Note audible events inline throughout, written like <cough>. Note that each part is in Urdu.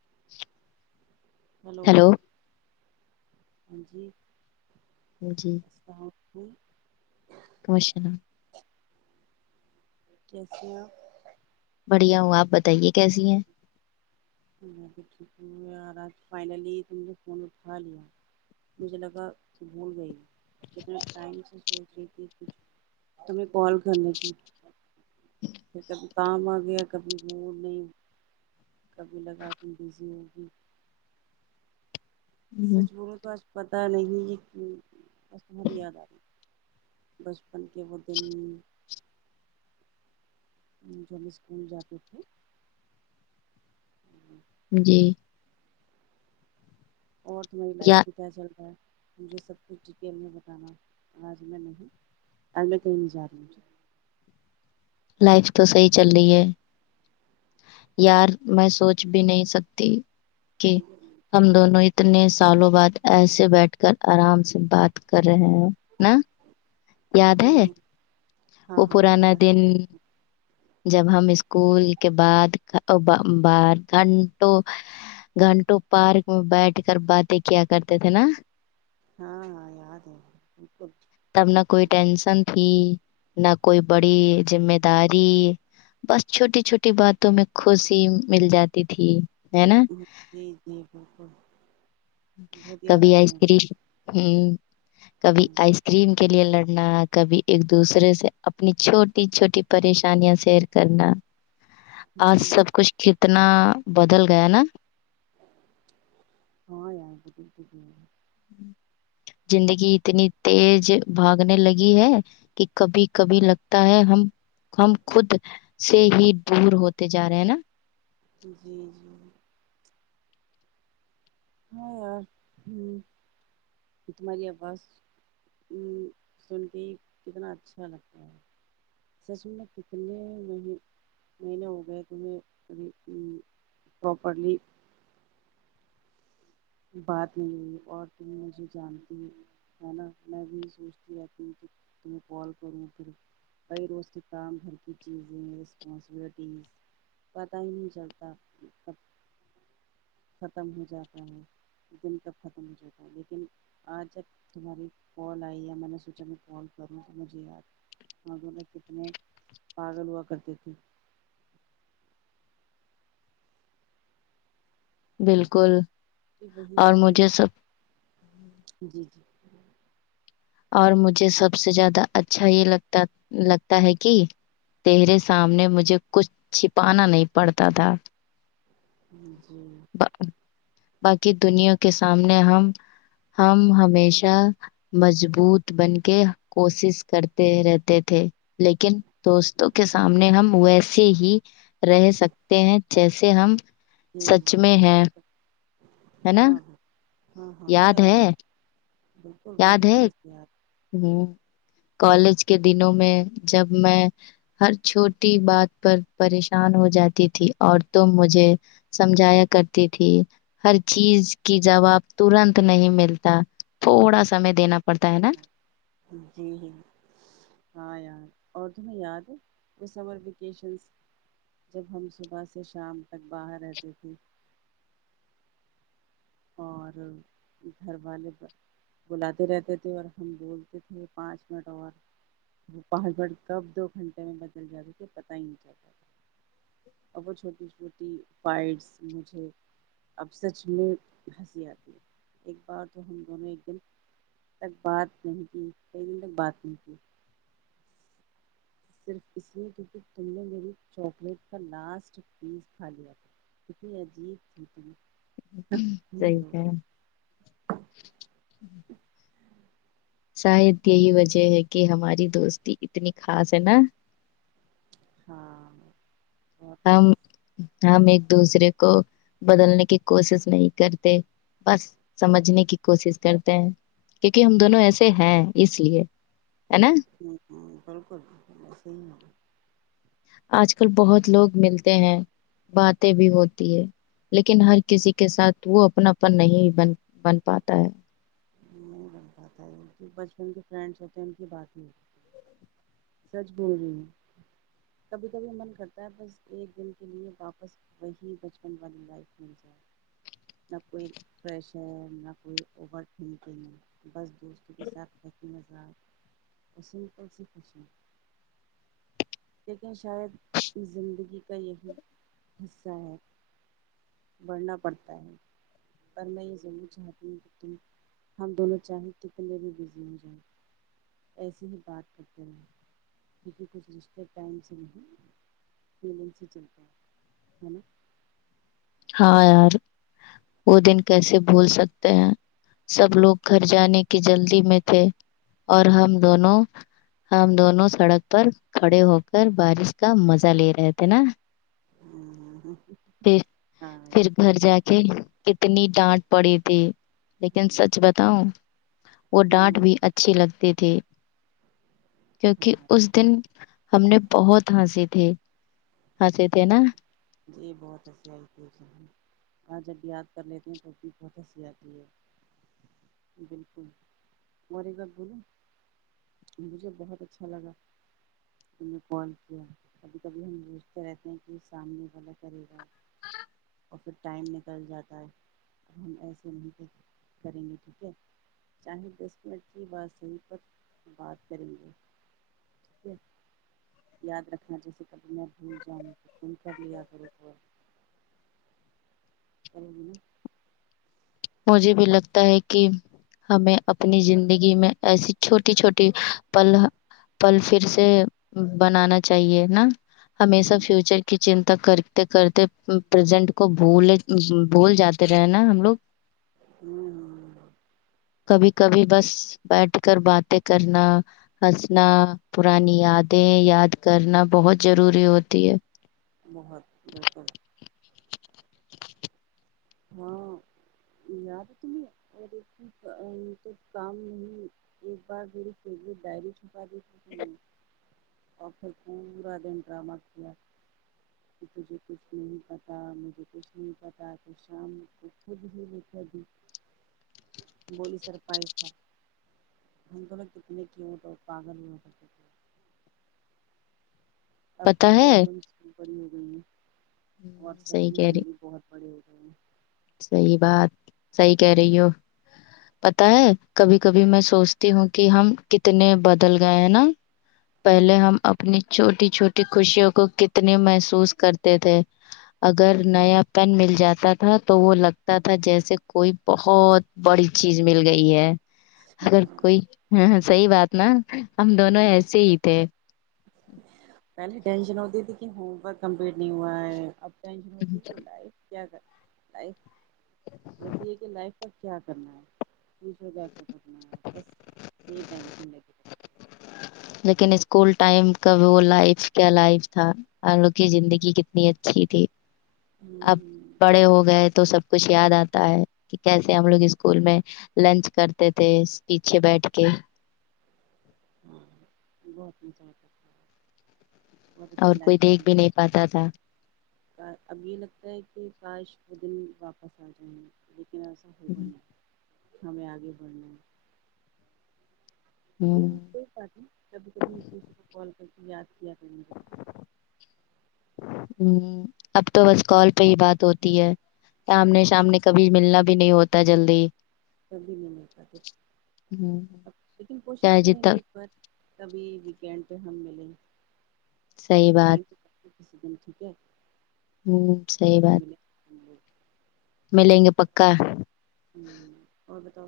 <unintelligible> ہلو ہیلو <unintelligible> ہاں جی <unintelligible> جی السلام علیکم کمش ن <unintelligible> جسے <unintelligible> بڑھیا ہوں آپ بتائیے کیسی ہیں <unintelligible> ٹھیک آ رہا فائنلی تم نے فون اٹھا لیا مجھے لگا تو بھول گئی کتنے ٹائم سے سوچ رہی تھی کچھ تمہیں کال کرنے کی پھر کبھی کام آ گیا کبھی وہ نہیں <unintelligible> کبھی لگا تم بزی ہوگی <unintelligible> ہم، سجو تو آج <unintelligible> پتا نہیں یہ کہ ب مر یاد آ رہ بچپن کے وہ دن <unintelligible> ج اسکول جات تھی <unintelligible> جی <unintelligible> اور تمہری لائف یا بھی کیا چلتا ہے <unintelligible> مجھے سب کچھ ڈیٹیل میں بتانا آج میں نہیں آج میں کہیں نہیں جا رہی م <unintelligible> لائف تو صحی چل رہی ہے یار میں سوچ بھی نہیں سکتی <unintelligible> کہ ہم دونوں <unintelligible> اتنے سالوں بعد ایسے بیٹھ کر آرام سے بات کر رہے ہیں <unintelligible> ن یاد ہے ہوں ہاں وہ ہاں پرانا یار دن <unintelligible> جب ہم اسکول کے بعد بار گھنٹوں گھنٹوں پارک میں بیٹھ کر باتیں کیا کرتے تھے نا <unintelligible> ہاں ہاں یاد ہے بک <unintelligible> ھی نہ کوئی بڑی جی میں داری بس چھوٹی چھوٹی باتوں میں خوشی مل جاتی تھی ہے نا جی جی بالکل بہت یاد کبھی آتے ہیں ایستری ہ کبھی ہوں آئس کریم کے لیے ل نہ کبھی ایک دوسرے سے اپنی چھوٹی چھوٹی پریشانیاں سیر کرنا آج ہوں سب کچھ ٹھیک اتنا بدل گیا نا جی زندگی اتنی تیز بھاگنے لگی ہے کہ کبھی کبھی لگتا ہے ہم ہم خود سے ہی دور ہوتے جا رہے ہیں نا جی جی <inaudible> ہاں یار ہ تمہاری آواز سنتی کتنا اچھا لگتا ہے سچ م میں کتنے م مہینے ہو گئے تمہیں پراپرلی <unintelligible> بات نہیں ہوئی اور تم مجھے جانتی ہے نا میں بھی سوچتی رہتیوں کہ تمہیں کال کروں پھر کئی روز کے کام گھر کی چیزیں رسپانسبلٹیز پت ہی نہیں چلتاب ختم ہو جاتا ہے دن کب ختم ہو جاتا ہے لیکن آج جب تمہاری کال آئی یا میں نے سوچا میں کال کروں تو مجھے یاد مگر میں کتنے پاگل ہوا کرتے تھے بالکل وہی اور مجھے اسٹوری س جی جی اور مجھے سب سے زیادہ اچھا یہ لگتا لگتا ہے کہ ترے سامنے مجھے کچھ چھپانا نہیں پڑتا تھا جی <unintelligible> با باقی دنیا کے سامنے ہم ہم ہمیشہ مجبو بت بن کے کوشش کرتے رہتے تھے لیکن دوستوں کے سامنے ہم ویسے ہی رہ سکتے ہیں جیسے ہم <unintelligible> جی سچ جی میں ہیں بک ہے نا ہاں ہاں ہاں ہاں ہےاں یاد ار ہے بالکل بہت یاد اچھے ہے اخار ہ کالج کے دنوں میں جب میں ہر چھوٹی بات پر پریشان ہو جاتی تھی اور تووں مجھے سمجھایا کرتی تھی ہر چیز کی جواب ترنت نہیں ملتا تھوڑا سمے دینا پڑتا ہے نا <unintelligible> جی جی ہاں یار اور تمہیں یاد ہے وہ سمر ویکیشنس جب ہم صبح سے شام تک باہر رہتے تھے اور گھر والے بلاتے رہتے تھے اور ہم بولتے تھے پانچ منٹ اور وہ پانچ منٹ کب دو گھنٹے میں بدل جاتے تھے پت ہی نہیں چتا تھا اور وہ چھوٹی چھوٹیس مجھے اب سچ میں ہنسی آتی ہے ایک بار تو ہم دونوں ایک دن تک بات نہیں کی کئی دن تک بات نہیں کی صرف اس لیے کیونکہ تم نے میری چاکلیٹ کا لاسٹ پیس کھا لیا تھا اتنی عجیب تھی صحیح ت کہ <inaudible> شاید یہی وجہ ہے کہ ہماری دوستی اتنی خاص ہے نا ہاں بہت ہم خاص۔ ہم ایک دوسرے کو بدلنے کی کوشش نہیں کرتے بس سمجھنے کی کوشش کرتے ہیں کیونکہ ہم دونوں ایسے ہیں اس لیے ہے نا ہ ہ بالکل بکلسحی ہے آج کل بہت لوگ ملتے ہیں باتیں بھی ہوتی ہے لیکن ہر کسی کے ساتھ وہ اپنا پن نہیں بن بن پاتا ہے نہیں بن پاتا ہے جو بچپن کے فرینڈس ہوتے ہیں ان کی بات نہیں <unintelligible> سچ بول رہی ہوں کبھی کبھی من کرتا ہے بس ایک دن کے لیے واپس وہی بچپن والی لائف مل جائے نہ کوئی پریشر نہ کوئی او کے بس دوست کے ساتھ <unintelligible> ت ہزار پسند پ سے پس <unintelligible> لیکن شاید زندگی کا یہی حصہ ہے بڑھنا پڑتا ہے پر میں یہ ضرور چاہتی ہوں کہ تم ہم دونوں چاہیں کتنے بھی بزی ہو جائؤ <unintelligible> ایسی ہی بات کرتے رہے کیونکہ کچھ رشتے ٹائم سے نہیں مین سے چلتا ہے ہے نا <unintelligible> ہاں یار وہ دن کیسے بھول سکتے ہیں سب لوگ گھر جانے کی جلدی میں تھے اور ہم دونوں ہم دونوں سڑک پر کھڑے ہو کر بارش کا مزہ لے رہے تھے نا ہاں پھر یار گھر جا کے <unintelligible> کتنی ڈانٹ پڑی تھی لیکن سچ بتاؤ وہ ڈانٹ بھی اچھی لگتی تھی ہاں کیونکہ اس دن ہم نے بہت ہنس تھے ہنس تھے نا <unintelligible> جی بہت ہنسی آئیتی ہے آ جب یاد کر لیتے ہیں تو اب بھی بہت ہنسی آتی ہے بالکل اور ایک ب بولو مجھے بہت اچھا لگا ت نے کال کیا کبھی کبھی ہم بوجھتے رہتے ہیں کہ سامنے والغا <unintelligible> سری گا <unintelligible> <inaudible> ہ <unintelligible> اور پھر ٹائم نکل جاتا ہے اب ہم ایسے نہیں د کریں گے ٹھیک ہے چاہے دس منٹ کی بات صحیح پر بات کریں گے ٹھیک ہے یاد رکھنا جیسے کبھی میں بھول جاؤں تو فون کر لیا کرو <unintelligible> ہاں <unintelligible> ا <inaudible> مجھے بھی لگتا ہے کہ ہمیں اپنی زندگی میں ایسی چھوٹی چھوٹی پل پل پھر سے بنانا چاہیے نا ہمیشہ ہوں فیوچر کی چنتا کر کرتے پرزینٹ کو بول بھول جاتے رہے نا ہم لوگ ہوں کبھی کبھی بس بیٹھ کر باتیں کرنا ہنسنا پرانی یادیں یاد کرنا بہت ضروری ہوتی ہے بہت ب یا تو ت تو کام نہیں ایک بار میر فے ڈائرش بد اور پھر پورا دن ڈرامہ کیا کہ تجھے کچھ نہیں پتا مجھے کچھ نہیں پتا تو شام کو خود ہی دکھے دی بولی سر پیسہ ہم کو لوگ کتنے کی مٹر پاگل میں ہوٹرنے اب تو پتا ہے پرابلمس بڑی ہو گئی ہیں اور ہم، سچ میں ہم بھی بہت بڑے ہوئے ہاں صحی بات صحی کہہ رہی ہو پتا ہے کبھی کبھی میں سوچتی ہوں کہ ہم کتنے بدل گئے ہیں نا پہلے ہیں ہم اپنی چھوٹی چھوٹی خوشیوں کو کتنے محسوس کرتے تھے اگر نیا پین مل جاتا تھا تو وہ لگتا تھا جیسے کوئی بہت بڑی چیز مل گئی ہے اگر کوئی ہ صحیح بات نا ہم دونوں ہوں ایسے ہی تھے پہلے ٹینشن ہوتی تھی کہ ہوم ورک کمپلیٹ نہیں ہوا ہے اب ب کیا لائف ہوتی ہے کہ لائف کا کیا کرنا ہے چیز و کر اورنا بس نہیں پینشن لگ لیکن اسکول ٹائم کا وہ لائف کیا لائف تھا ہم لوگ کی زندگی کتنی اچھی تھی ہے اب ہوں بڑے ہو گئے تھے تو سب کچھ یاد آتا ہے کہ کیسے ہم لوگ اسکول میں لنچ کرتے تھے پیچھے بیٹھ کے ہاں بہت مزا کرتا بہت اور اچھی کوئی لائف دیکھ کی بھی نہیں پاتا تھا اب یہ لگتا ہے کہ کاش دل واپس آ جائیں ل ا ہو کوئی نا <unintelligible> ہمیں آگے بڑھنا ہے ہوں، لیکن پ س کبھی کبھی ایک دوسے کو کال کر یاد کیا کر م ہ اب تو بس کال پہ ہی بات ہوتی ہے سامنے سامنے کبھی ملنا بھی نہیں ہوتا جلدی کبھی نہیں مل پ ہوں، اب لیکن کوشش چاہے کریں جتنا گے ایک بار کبھی ویکینڈ پہ ہم ملیں صحی بات ک دن ٹھیک ہے ہوں صی اور بات ملیں ہم لوگ ملیں گے پکا ہ اور ب تو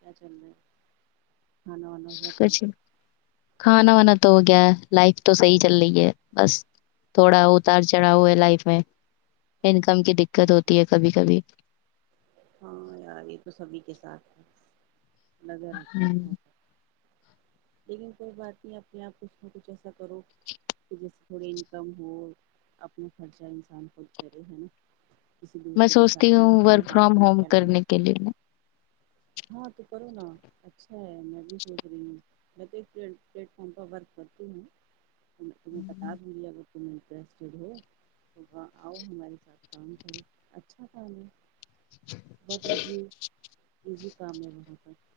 کیا چل رہ ہے کھانا وانا ہوا کچ تمہارا کھانا وانا تو ہو گیا لائف تو صحیح چل رہی ہے بس تھوڑا اتار چڑھا ہوا ہے لائف میں انکم کی دقت ہوتی ہے کبھی کبھی ہاں یار یہ تو سبھی کے ساتھ ہیں لگ <unintelligible> لیکن کوئی بات نہیں اپنے آپ اس میں کھ اچھا کرو پ جی تھوڑی انکم ہو اپنا خرچہ انسان کود کرے ہے نا کسی میں دوسرے کے سوچتی ساتھ میں ہوں تمہیں ورک فرام ہاتھ نہ ہوم پھیلانا کرنے کے پڑے لیے ہاں تو کرو نا اچھا ہے میں بھی سوچ رہی ہوں میں تو ایک پلیٹ فارم پر ورک کرتی ہوں تمہیں بتا دوں گی اگر تم انٹرسٹیڈ ہو تو وہ آؤ ہماری سا کام کریں اچھا کام ہے بہت ایزی ایزی کامیاب ہوتا ہے <unintelligible>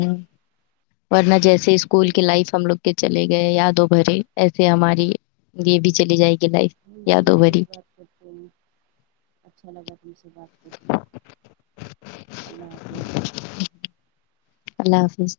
ہ پڑھنا جیسے اسکول کی لائف ہم لوگ چلے گئے یادوں بھرے ایسے ہماری یہ بھی چلی جائے گی لائف انشا یادوں اللہ پھر بھری بات کرتی ہوں اچھا لگا تم سے بات کر کے اللہ حافظ اللہ حافظ